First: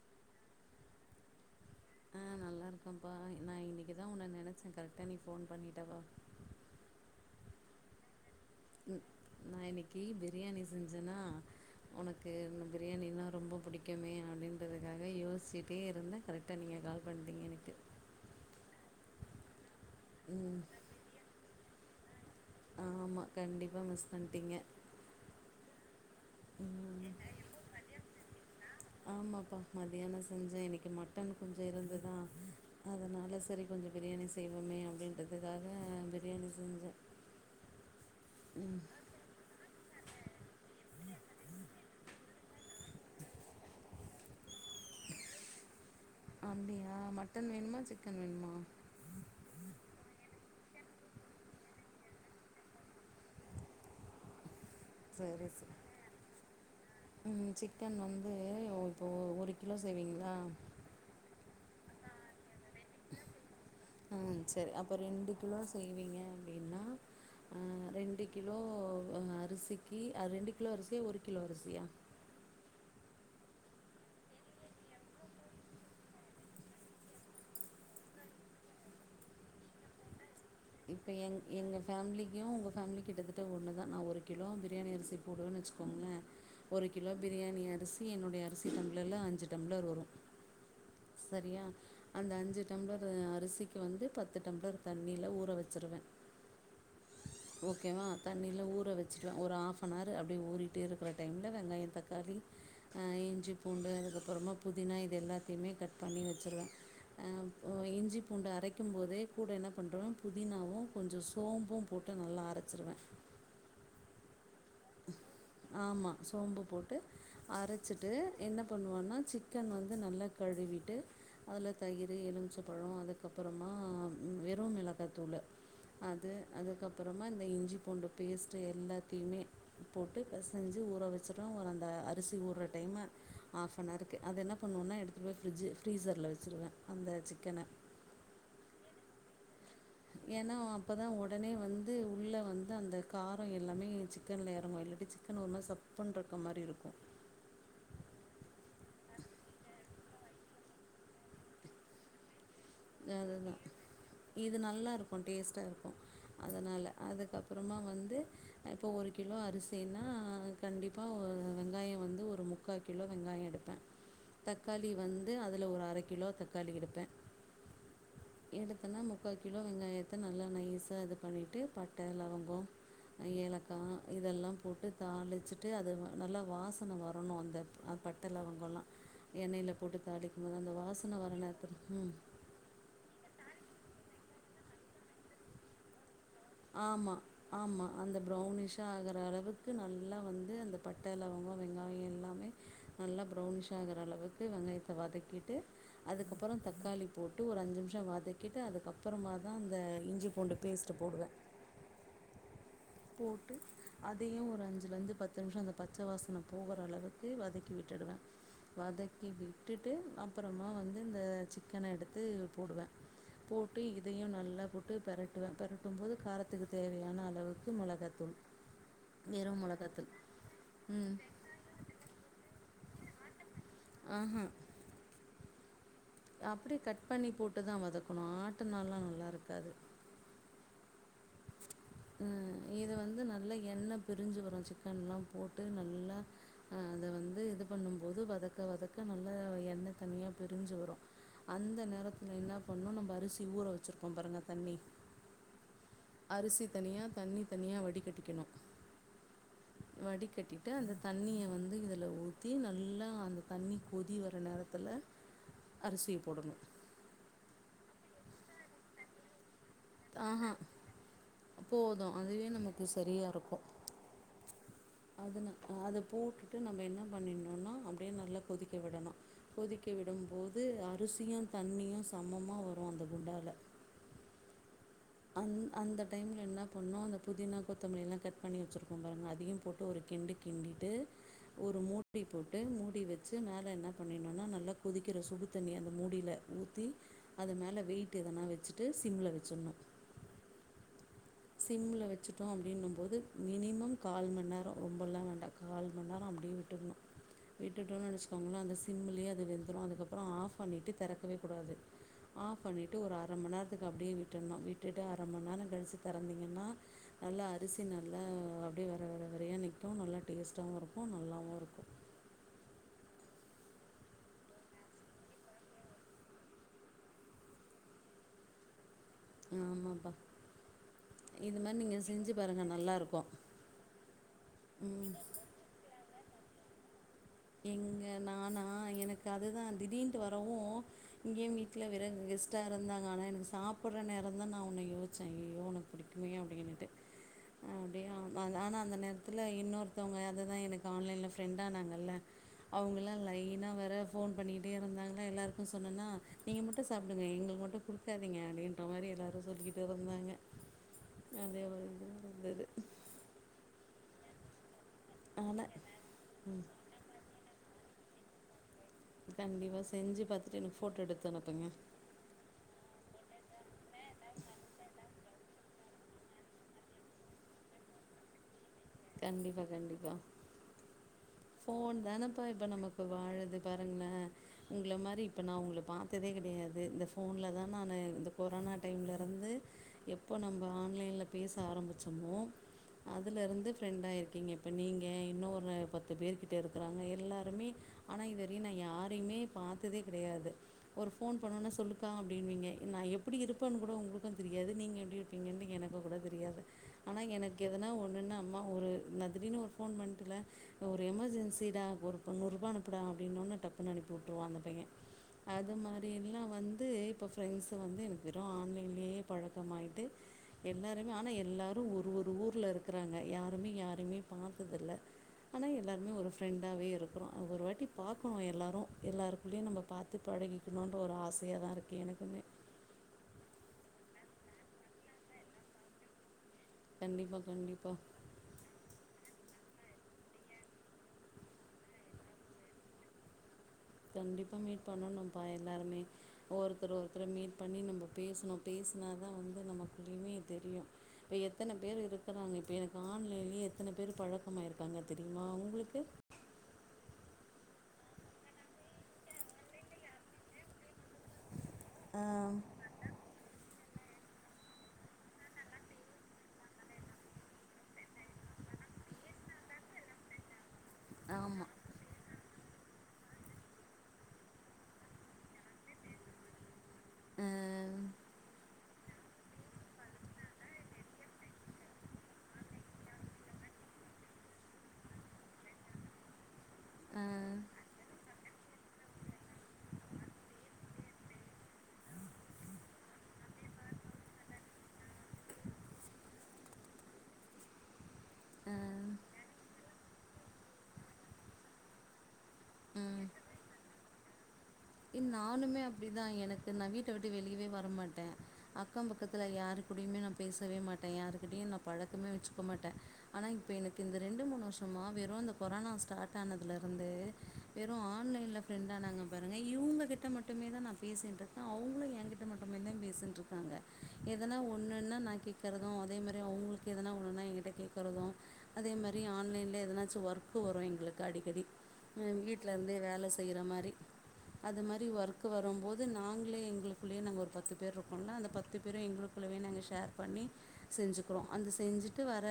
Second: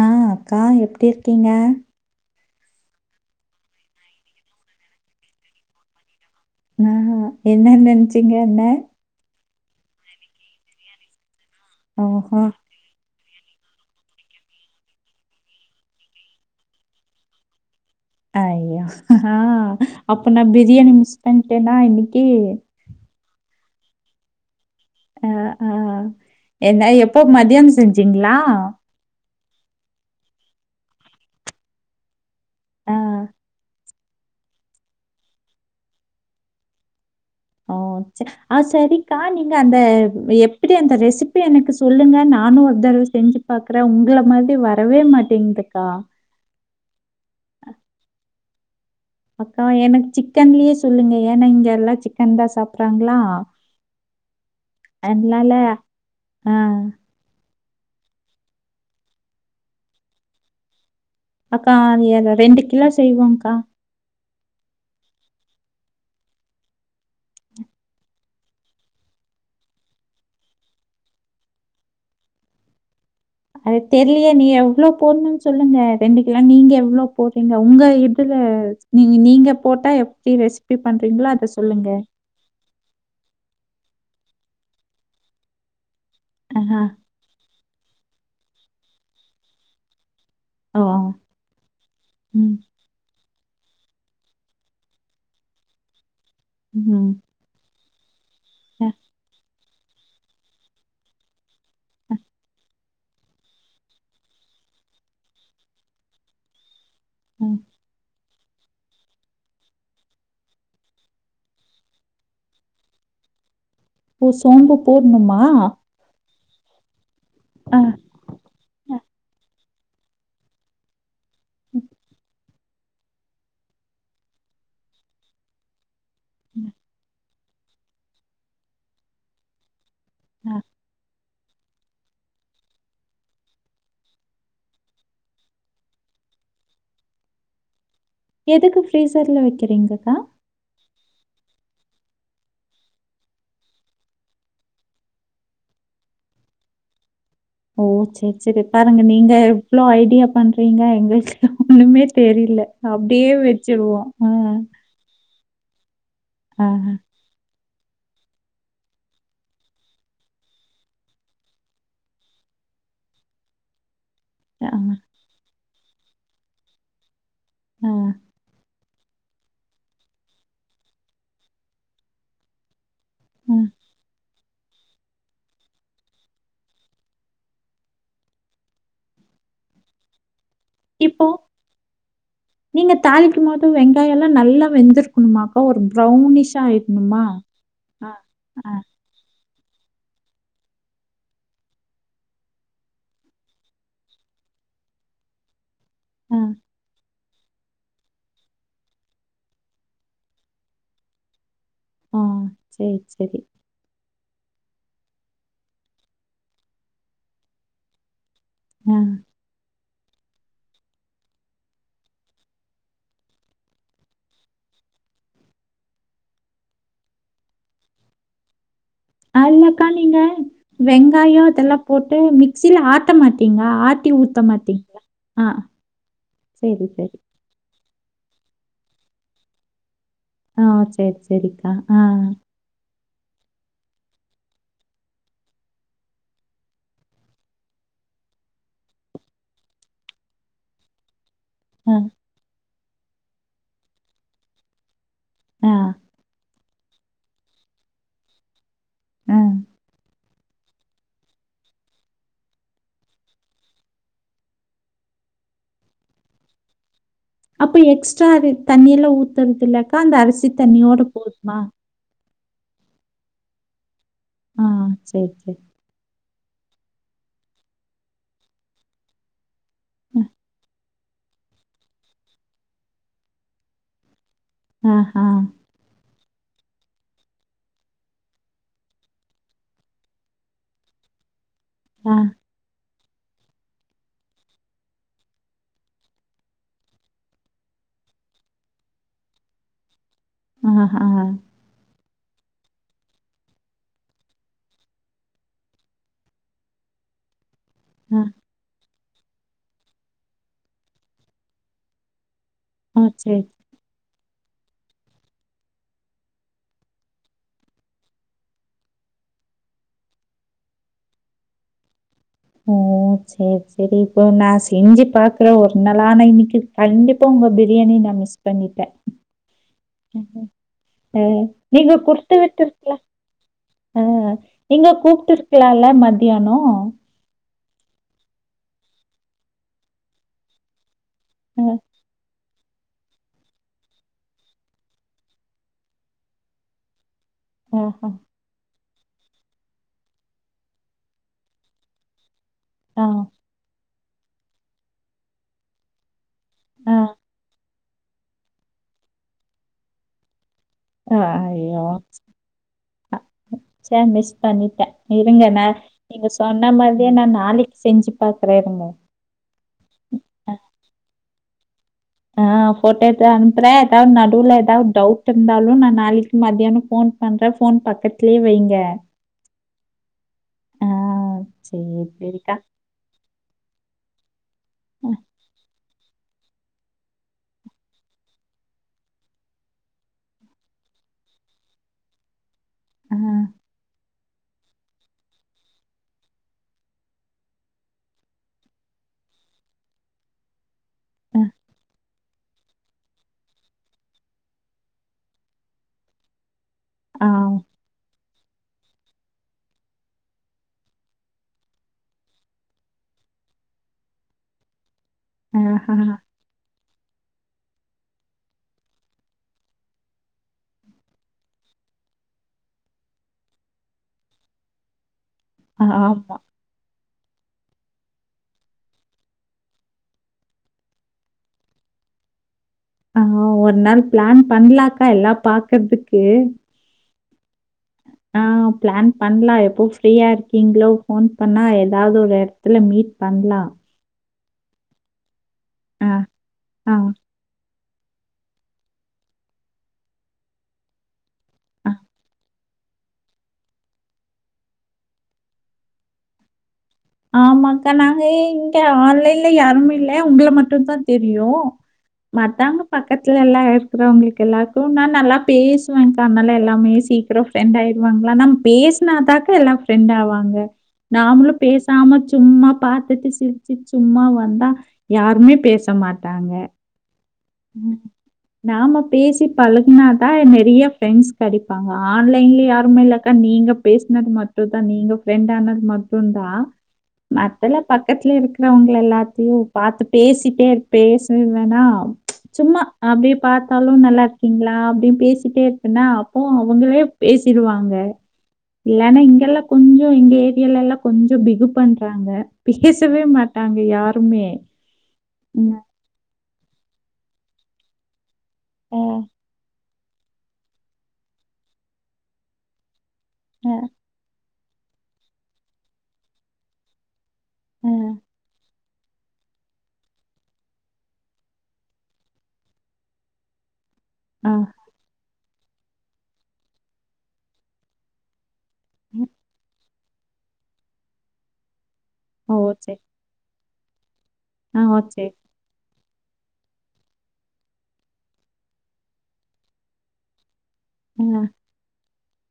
ஆ அக்கா எப்டி இருக்கீங்க ஆ நல்லாருக்கேன்ப்பா நான இன்னைக்கி தான் உன்ன நினச்சேன் கரெக்டாக நீ ஃபோன் பண்ணிட்டப்பா ம்ஹஹஎன்னச்சு த்தீங்க என்ன நான இன்னைக்கி பிரியாணி செஞ்சன்னா உனக்கு ஓஹோ! பிரியாணின ரொம்ப பிடிக்குமேஅப்டின்றதுக்காக யோசிச்சிட்டே இருந்தேன் கரெக்டாக நீங்கள் கால் பண்ணீடிங்க எனக்கு அஐயா ஆ அப்ப நான் ம் பிரயாணி மிஸ் பன்ட் என்னா இன்னைக்கி ஆமா கண்டிப்பா மிஸ் பண்ணிட்டிங்க ஆ ஆ என்ன எப்போ மதியம் செஞ்சீங்களா கொஞ்சம் இனைக்கி மட்டன் கொஞ்சம் இருந்ததா ஆ அதனால சரி கொஞ்சம் பிரியாணி செய்வோமே அப்படின்றதுக்காக பிரியாணி செஞ்சே ஓ! ஆ ச்சரிக்கா நீங்க அந்த எப்டி அந்த ரெசிபி எனக்கு சொல்லுங்க நானும் ஒரு தடவ செஞ்சு பாக்குறேன் உங்கள மாரி வரவே மாட்டிங்குதுக்கா அப்புடியா மட்டன் வேணுமா சிக்கன் வேணுமா அக்கா எனக்கு சிக்கன்லே சொல்லுங்க ஏன்னா இங்க எல்லா சிக்கன் தா சாப்புட்றாங்ளா சரி என்னாலே சரி ஹா சிக்கன் வந்து இப்போ ஒரு கிலோ செய்வீங்ளா அக்கா நீ அந்த ரெண்டு எல்லா செய்வோ கா ஆ செரி அப்போ ரெண்டு கிலோ செய்வீங்க அப்புடின்னா ரெண்டு கிலோ அரிசிக்கு அது ரெண்டு கிலோ அரிசியா ஒரு கிலோ அரிசியா அது தெரியிலியே நீ எவ்ளோ போடணும்னு சொல்லுங்க ரெண்டு கிலோ நீங்க எவ்ளோ போடுறீங்க உங்க இதுல நீ நீங்க போட்டா தி ரெஸ்சிபி பண்றீங்களோ அத சொல்லுங்க நாங்களே கிட்டதிட்ட ஒண்ணு தா ஒரு கிலோ பிரியாணி அரிசி போடுவனு வச்சுக்கோ போவேுச்சுேன் எங்க ஆஹா. ஒரு கிலோ பிரியாணியா அரிசி என்னுடைய அரிசி டம்ளர்ல அஞ்சு டம்ளர் வரும் ஓ! சரியா அந்த ம். அஞ்சு டம்ளர் அரிசி இப்ப வந்து பத்து டம்ளர் தண்ணியில ஊத்தி ஊற வச்சுருவேன் உம் ஓக்கே வா தண்ணியில ஊற வச்சுருவே ஒரு ஆஃப் மாறு அப்புடியே உரிகிட்டு இருக்கிற டைம்ல வெங்காயம் தக்காளி ஹா இஞ்சி பூண்டு அதுக்கப்புறமா புதினா இது எல்லாத்தையுமே கட் பண்ணி வச்சுருவே ம் பூண்டு அரைக்கும் போதே கூட என்ன பண்ணுறோம் புதினாவும் கொஞ்ச சோம்பும் போட்டு நல்லா அரச்சிருவே புஷ்ப் சோம்பு போடுண்ணுமா ஆமா சோம்பு போட்டு அரச்சிட்டு என்ன பண்ணுவோனா சிக் சிக்கன் வந்து நல்லா கழுவிவிட்டு அதுல தயிரு எலுமிச்சம் அதுக்குஅப்புறம்மா வெறும்மிளகத்தூளு அது அதுக்கப்பறம் மா இந்த இஞ்சி பூண்டு பேஸ்ட்டு எல்லாத்தையுமே போட்டு அ. பெசஞ்சு ஊற வச் வச்சுருவேன் ஒரு அந்த அரிசி ஊற டைம்அ ஆஃப் அன்ருக்கு அதது என்ன பண்ணுவோன்னா எடுத்துகட்டு போய் ஃப்ரிட்ஜு ஃப்ரீஸரில் வச்சுடுவேன் அந்த சிக்கன எதுக்கு ஃபிரீசர்ல வெக் செரிங்கக்கா அப்பதா உடனே வந்து உள்ள வந்து அந்த காரோ எல்லாமே சிக்கன்ல எறங்கு இல்லாட்டி சிக்கன் ஒரு மாரி சப்புனு இருக்க மாரி இருக்கு ஓ செரி- செரி பாருங்க நீங்க எவ்ளோ ஐ ப்டியா பண்றீங்க எங்களுக்கு ஒண்ணுமே தெரியல அப்டியே அதுதா வச்சுருவோ ஆ இது நல்லாருக்கும் டேஸ்ட்டா இருக்கும் ஆஹ. அதனால அதுக்கப்ப அப்புறமா வந்து அ இப்போ ஒரு கிலோ அரிசினா கண்டிப்பா ஒரு வெங்காயோ வந்து ஒரு முக்கா கிலோ வெங்காயோ எடுப்பே ஆ, தக்காளி வந்து அத அதுல ஒரு அரை கிலோ தக்காளி எடுப்பே ஆ எடுத்தனா முக்கா கிலோ வெங்காயத்த நல்லா நைஸா இது பண்ணிட்டு பட்ட லவங்கோ ஆ. ஏலக்கா‌ இதெல்லா போட்டு தாளிச்சிட்டு அது நல்லா வாசன வரணு அந்த அ பட்ட லவங்கோ எல்லா எண்ணெயில போட்டு தாளி அது அந்த வாசனை இப்போ வர நேரத்தில ம் நீங்க தாளிக்கும்போது வெங்காயம் எல்லாம் நல்லா வெந்திருக்கணுமாக்கா ஒரு ப்ரௌவுன் ஆமா- ஆமா அந்த ஆ, ப்ரௌனிஷா ஆகற அளவுக் க்கு நல்லா வந்து அந்த பட்ட லவங்கோ வெங்காயோ எல்லாமே நல்லா ப்ரௌனிஷா ஆகுற அளவுக்கு வெங்காயத்த வதக்கிட்டு ஆ, அதுக்கப்புறோ தக்காளி போட்டு ஒரு அஞ்சு நிமிஷோ வதக்கிட்டு அதுக்கப்புறமாதா அந்த இஞ்சி பூண்டு பேஸ்ட்டு போடுவ ஆஹ் போட்டு அது எதையும் ஒரு அஞ்சுல இருந்து பத்து நிமிஷோ அந்த பச்ச வாசன போற அளவுக்கு வதக்கி விட்டுடுவ ஆ. வதக்கி விட்டுட் போட்டு அப்புறோமா வந்து இந்த சிக்கன எடுத்து போடுவ போட்டு இதையு நல்லா போட்டு பெரட்டுவே பெரட்டும் போது காரத்துக்கு தேவையான அளவுக்கு உப்பு மொளகாத்தூள் ஆ இல்லக்கா நீங்க ம் வெங்காயோ இதெல்லாம் போட்டு மிக் சில ஆத்தமாத் ட்டீங்களா ஆத்தி ஊத்தமாட்டீங்களா ஆஹ் அப்டியே கட் பண்ணி போட்டுதா வதக் ஆட்டுனால நல்லாயிருக்காது ஆ செரி செரிக்கா அஹ் இத வந்து நல்லா எண்ணெய் பிரிஞ்சு வரோ சிக்கன்லா போட்டு நல்லா அத வந்து இது பண்ணும்போது வதக்க வதக்க நல்லா எண்ணெய் தனியா பிரிஞ்சு வரோ அந்த ஆ, நேரத்துல என்ன பண்ணோ நம்ம அரிசி ஊற வெச்சுருக்கோம் பாருங்க தண்ணி ஆ அரிசி தனியா தண்ணி தனியா வடி கட்டிக்ணோம் ம் வடிக்கட்டிட்டு அந்த தண்ணிய வந்து இதுல ஊத்தி நல்லா அந்த தண்ணி கொதி வர நேரத்துல அரிசிய போடணோம் அப்போ எக்ஸ்ட்ரா அது தண்ணில ஊதனோ இலனாக்கா அந்த அரிசி ஆஹான் தண்ணியோட போதுமா எனக்கு சரியாயிருக்கோ ஆ, சரி, அதுன சரி. அத போட்டு விட்டு நம்ம என்ன பண்ணினோம்னா அப்டியே நல்லா கொதிக்க விடனோம் கொதிக்க விடம் போது அரிசி அரிசியும் தண்ணியும் சமம்மா வரும் அந்த குண்டால்ல ஆ ஹா டைம்ல என்ன பண்ணோ அந்த புதினா கொத்தமல்லில்லா கட் பண்ணி வெச்சிருக்கோ பாருங்க அதையோ போட்டு ஒரு கிண்டு கிண்டிட்டு ஒரு ஆ, மூடி போட்டு மூடி வெ ச்சு மேல என்ன பண்ணிணோம்னா நல்லா கொதிக்குற சுடு தண்ணி அந்த மூடில ஊத்தி அத மேல வெயிட்டு எதன்னா வெச்சுட்டு சிம்ல வெச்சுணோம் ஆ சிம்ல வெச் வெச்சுட்டோ அப்டின்னோ போது மினிமம் கால் மணிநேரோ ரொம்பல்லா வேண்டா கால் மணிநேரோ அப்டியே விட்டுரணோம் விட்டுட்டோன்னு ஆ, நெனச்சுக்கோங்களே அந்த சிம்முலயே அது வெந்துரும் அதுக்கப்பறோம் ஆஃப் பண்ணிட்டு தெறக்கவே கூடாது ஆஃப் பண்ணிட்டு ஆ, ஒரு சரி. அர மணி நேரத்துக்கு அப்டியே விட்டு விட்டுனோ விட்டுட்டு அர மணி நேரோ கழிச்சு தெறந்தீங்கன்னா நல்லா அரிசி நல்லா அப்டியே வெற வெற வெறையா நிக்கும் நல்லா டேஸ்டாவும் இருக்கும் நல்லாவும் இருக்கும் ஓ ஓ செரி செரி இப்போ நா செஞ்சு பாக்குறேன் ஒரு நாளு ஆனா இன்னிக்கு கண்டிப்பா உங்க பிரியாணி நா மிஸ் பண்ணிட்டேன் [inaudible] ஆமாப்பா இது மாதிரி நீங்க நீங்கள் செஞ்சு குடுத்து பாருங்கள் விட்டுயிருக்கலா நல்லாயிருக்கும் அ நீங்க கூப்டுயிருக்கலாம்ல ம தியானோ எங்க நானா எனக்கு அதுதா திடீன்ட்டு வரவோம் இங்கியோ அ வீட்ல வெறங்குஸ் டாயிருந்தாங்க ஆனா சாப்பட்ற நேரம்தா நா உன்ன யோசிச்சேன் ஐயோயோ உனக்கு புடிக்குமே அப்டின்னுட்டு ஆஹா. அப்டியா ஆ ஆனா அந்த நேரத்துல இன்னொருத்தவங்க அதுதா எனக்கு ஆன்லைன்ல ஃப்ரெண்டானாங்கள்ல ஆ, அவங்கல்லா லைனா வேற ஃபோன் பண்ணிகிட்டே இருந்தாங்க எல்லாருக்கும் சொன்னனா நீங்க மட்டும் ஆ, சாப்டுங்க எங்களுக்கு மட்டும் குடுத் சரிங்க அப்டின்ற மாரி எல்லோரும் சொல்லிக்கிட்டு இருந்தாங்க ஆஹ் அதே ஒரு ஐயோ இதுவாக இருந்தது அ அ [unintelligible] பண்ணிட்ட இருங்கண்ணே ஆனால் நீங்க சொன்ன மாதிரியே நா நான் நாளைக் செஞ்சு பாக்குற இருங்க கண்டிப்பா செஞ்சு பாத்துட்டு எனக்கு ஃபோட்டோ எடுத்து அனுப்புங்க ஆஹ் போட்டோ எடுத்து அனுப்புறே எதாவ்து நடுவுல ஏதாவ்து டவுட் இருந்தாலு நா நாளைக்கு மத்தியானோ ஃபோன் பண்ற ஃபோன் பக்கத்துலயே வைங்க கண்டிப்பா கண்டிப்பா ஆ சரி, சரி. ஃபோன்தானப்பா இப்ப நமக்கு வாழுது பாருங்களே உங்கள மாரி இப்ப நா உங்கள பா த்ததே கிடையாது இந்த ஃபோன்லதா நானு இந்த கொரோனா டைம்லருந்து எப்போ நம்ம ஆன்லைனில் பேச ஆரமிச்சமோ ஆ, அதுல இருந்து ண்டா இருக்கீங்க இப்ப நீங்க இன்னொரு பத்து பேருகிட்ட இருக்கறாங்க எல்லாருமே ஆனா இதுவரையு நா யாரையுமே பாத்ததே கெடையாது ஒரு அ, ஃபோன் பண்ணணுன்னா சொல்லு க்கா அப்டின்னுவீங்க நா எப்படி இருப்பேன்னு கூட உங்களுக்கும் தெரியாது நீங்க எப்டி இருப்பீங்கன்னு எனக்குக்கும் கூட தெரியாது ஆனா ஆ, எனக்கு எதனா ஒண்ணுன்னா அம் ஒரு நா திடீர்னு ஒரு ஃபோன் பண்ட்டுல ஒரு எமர்ஜென்சிடா ஒரு நூரூபா அனுப்புடா அப்டின்னவுடனே டக்குனு அனுப்பி விட்ருவா அந்த பைய அது மாரி ஆஹஹா, எல்லா வந் ந்து இப்ப ஃபிரண்ட்ஸ் வந்து எனக்கு வெறு ஆன்லைன்லயே பழக்கமாயிட்டு எல்லாருமே ஆனா எல்லாரும் ஒரு ஒரு ஊர்ல இருக்கிறாங்க யார் ருமே யாருமே பாத்ததில்ல ஆனா எல்லாருமே ஒரு ஆமா. ஃப்ரெண்டாவே இருக் அப்பறோ அது ஒரு வாட்டி பாக்கணு எல்லாரும் எல்லாருக்குள்ளயு நம்ம பாத்து பழகிக்கணுன்ற ஒரு ஆசையாதா இருக்கு எனக்குமே ஆஹ் ஒரு நாள் பிளான் பண்லாக்கா எல்லா பாக்குறதுக்கு கண்டிப்பாக கண்டிப்பாக ஆஹ் பிளான் பண்லா எப் எப்போ ஃப்ரீயா இருக்கீங்களோ ஃபோன் பண்ணா ஏதாவது ஒரு இடத்துல மீட் பண்லா கண்டிப்பா மீட் பண்ணணு ப்ப எல்லாருமே ஆ, ஒருத்தர ஆ, ஒருத்தர் மீட் பண்ணி நம்ம பேசணு பேசுனாதா வந்து நமக்குள்ளயுமே தெரியு இப்ப எத்தன ஆ. பேர் இருக்கிறாங்க இப்ப எனக் ஆன்லைன்லயே எத்தனை பேர் பழக்கமாயிருக்காங்க தெரியுமா உங்களுக்கு ஆமாக்கா நாங்க இங்க ஆன்லைன்ல யாருமே இல்ல உங்கள மட்டும்தா தெரியும் மத்தவங்க பக்கத்துல எல்லா க்கிற அவுங்களுக்கு எல்லாருக்கும் நா நல்லா பேசுவேங்க்கா அதனால எல்லாமே சீக்கிரோ ஃப்ரெண்ட் ஆயிடுவாங்களா நம்ம பேசினாதாக்கா எல்லாம் ஃப்ரெண்ட் ஆவாங்க நாமளும் ஆமாம் பேச ஆமா சும்மா பாத்துட்டு சிரிச்சு சும்மா வந்தா யாருமே பேச மாட்டாங்க உம் நாம பேசி பலகனாதா நெரிய ஃப்ரெண்ட்ஸ் கெடிப்பாங்க ஆன்லைன்ல யாருமே இல்லக்கா நீங்க பேசினது மட்டுந்தான் நீங்க ஃப்ரெண்ட் ஆனது மட்டுந்தா மத்தல பக்கத்துல இருக்கிறவங்கல எல்லாத்தையும் பாத்து பேசிட்டே இ பேசவேன்டா சும்மா அப்டி பாத்தாலும் நல்லா இருக்கீங்களா அப்டின் பேசிட்டே இருப்பன்னா அப்போ அவங்களே பேசிடுவாங்க இல்லன்னு இங்கெல்லா கொஞ்ச எங்க ஏரியால எல்லா கொஞ்ச பிகு பண்றாங்க பேசவே மாட்டாங்க யார் துமே எ நானுமே அப்டிதா எனக் நா வீட்ட விட்டு வெளியவே வர மாட்ட அ, அக்க பக்கத்துல யாருக் அப்படியுமே நா பேசவே மாட்டே யாருக்கிட்டயோ நா பழக்கமே வச்சுக்க மாட்டே ஆனா இப்ப அ, எனக்கு இந்த ரெண்டு மூணு வருஷம் சும்மா வெறு இந்த கொரோனா ஸ்டார்ட் ஆனதுலருந்து அ, வெறு ஆன்லைன்ல ப்ரண்டானாங்க பார் [unintelligible] இவுங்ககிட்ட மட்டுமே தா நா பேசிட்டு இருக்கே அவுங்க எகிட்ட மட்டுமே தா பேசிட்யிருக்காங்க ஆ, எதுனா ஒண்ணுன்னா நான் கே கேக்கறதோ அதே மாரி அவங்களுக்கு எதனா ஒன்ணுனா எகிட்ட கேக்கறதோ அதே மாரி அ, ஆன்லைன்ல எதுன ஒர்க்கு வரோ எங்களுக்கு அடிக்கடி ம் ஓ சரி. வீட்லருந்தே வேல செய்றா மாரி அது ஆ, ஓ மாரி சரி. ஒர்க்கு வரும்போ அது நாங்ளே எங்களுக்குள்ளேயே நாங்க ஒரு பத்து பேர் இருக்கோல்ல அந்த பத்து பேரு எங்களுக்குள்ளேயே நாங்க ஷேர் பண்ணி ஆ, செஞ்சுக்கிறோ அந்த செஞ்சு [unintelligible] வர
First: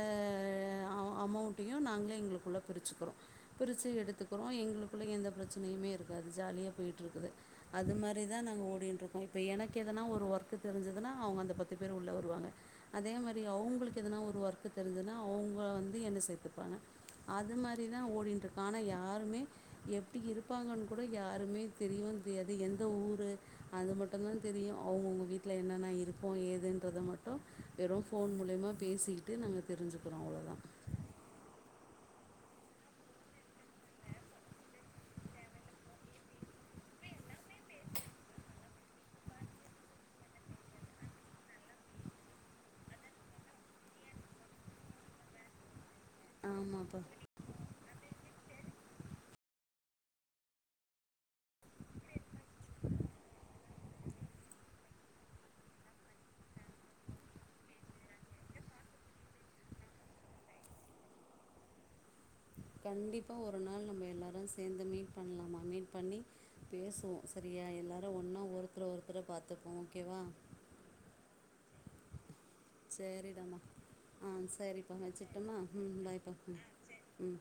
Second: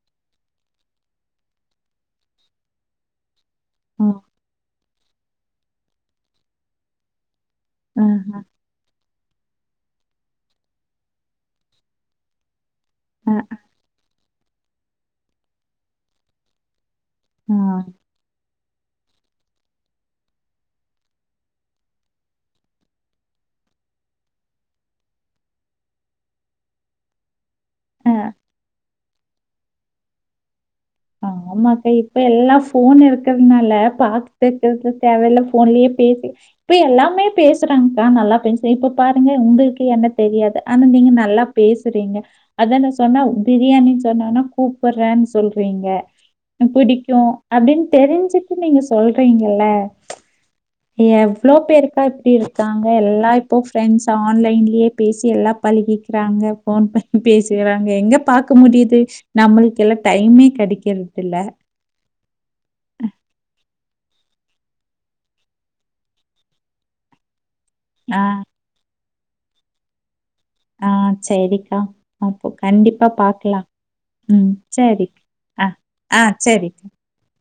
அமோண்ட்டையு நாங்ளே எங்களுக்குள்ளே பிரிச்சிக்கிறோ பிரிச்சி ஓ, எடுத்துக்கிறோ எங்களு [unintelligible] எந்த பிரச்சனையுமே இருக்காது ஜாலியா போய்ட்டுருக்குது அது ஆ, மாரிதா நாங்க ஓடின் இருக்கோம் இப்ப எனக்கு எதனா ஒரு ஒர்க்கு தெரிஞ்சுதுனா அவங்க அந்த பத்து பேர் உள்ள வருவாங்க அதே அ, அ, மாரி அவங்களுக்கு எதனா ஒ ஒர்க்கு தெரிஞ்சுதுனா அவங்கள வந்து என்ன சேத்துப்பாங்க அது ஆ, மாரிதா ஓடின்ருக் காண யாருமே எப்டி இருப்பாங்கன் கூட யாருமே தெரியவு தெரியாது எந்த ஊரு அது மட்டுந்தா தெரியும் அவங்கவுங்க வீட்டில என்னென்ன இருப்போ ஏதுன்றது மட்டும் வெறு அ. போன் மூலியமா பேசி அப்டினு நாங்க தெரிஞ்சுக்கிறோ அவ்ளோதா ஆமாக்கா இப்பெல்லாம் போன் இருக்கிறதுனால பாத்துக்கிறது தேவயில்ல போன்லயே பேசி இப்ப எல்லாமே பேசுறாங்க கா நல்லா [unintelligible] பேசி இப்ப பாருங்க உங்களுக்கு என்ன தெரியாத ஆனா நீங்க நல்லா பேசுறீங்க அதனா சொன்னா பிரியாணின்னு சொன்னோன்னா கூப்படுறேன்னு சொல் றிங்க ஆமாப்பா புடிக்கு அப்டின்னு தெரிஞ்சிக்குனு நீங் சொல்றீங்கல்ல எவ்ளோ பேருக்கா இப்டி இருக்காங்க எல்லா இப்ப ஃபிரண்ட்ஸ் ஆன்லைன்லயே பேசி எல்லா பழகிக்கிறாங்க போன் பண்ணி பேசுறாங்க எங்க பாக்க முடியுது நம்மளுக்கெல்லா டைமே கெடைக்கிறத்தில்ல கண்டிப்பா ஒரு நாள் நம்ம எல்லாரு சேர்ந்து மீட் பண்லாமா மீட் பண்ணி பேசுவோ சரியா எல்லாரு ஆஹ் ஒன்னா ஒருத்தர ஒருத் அப்புற பாத்துப்போம் ஓகேவா ஆஹ் செரிக்கா சரிதமா ஆஹ் ம் சரிப்பா சரி வச்சுட்டோம்மா ஆ ம் ஆ பாய்ப்பா ஆஹ் சரி செரி ம்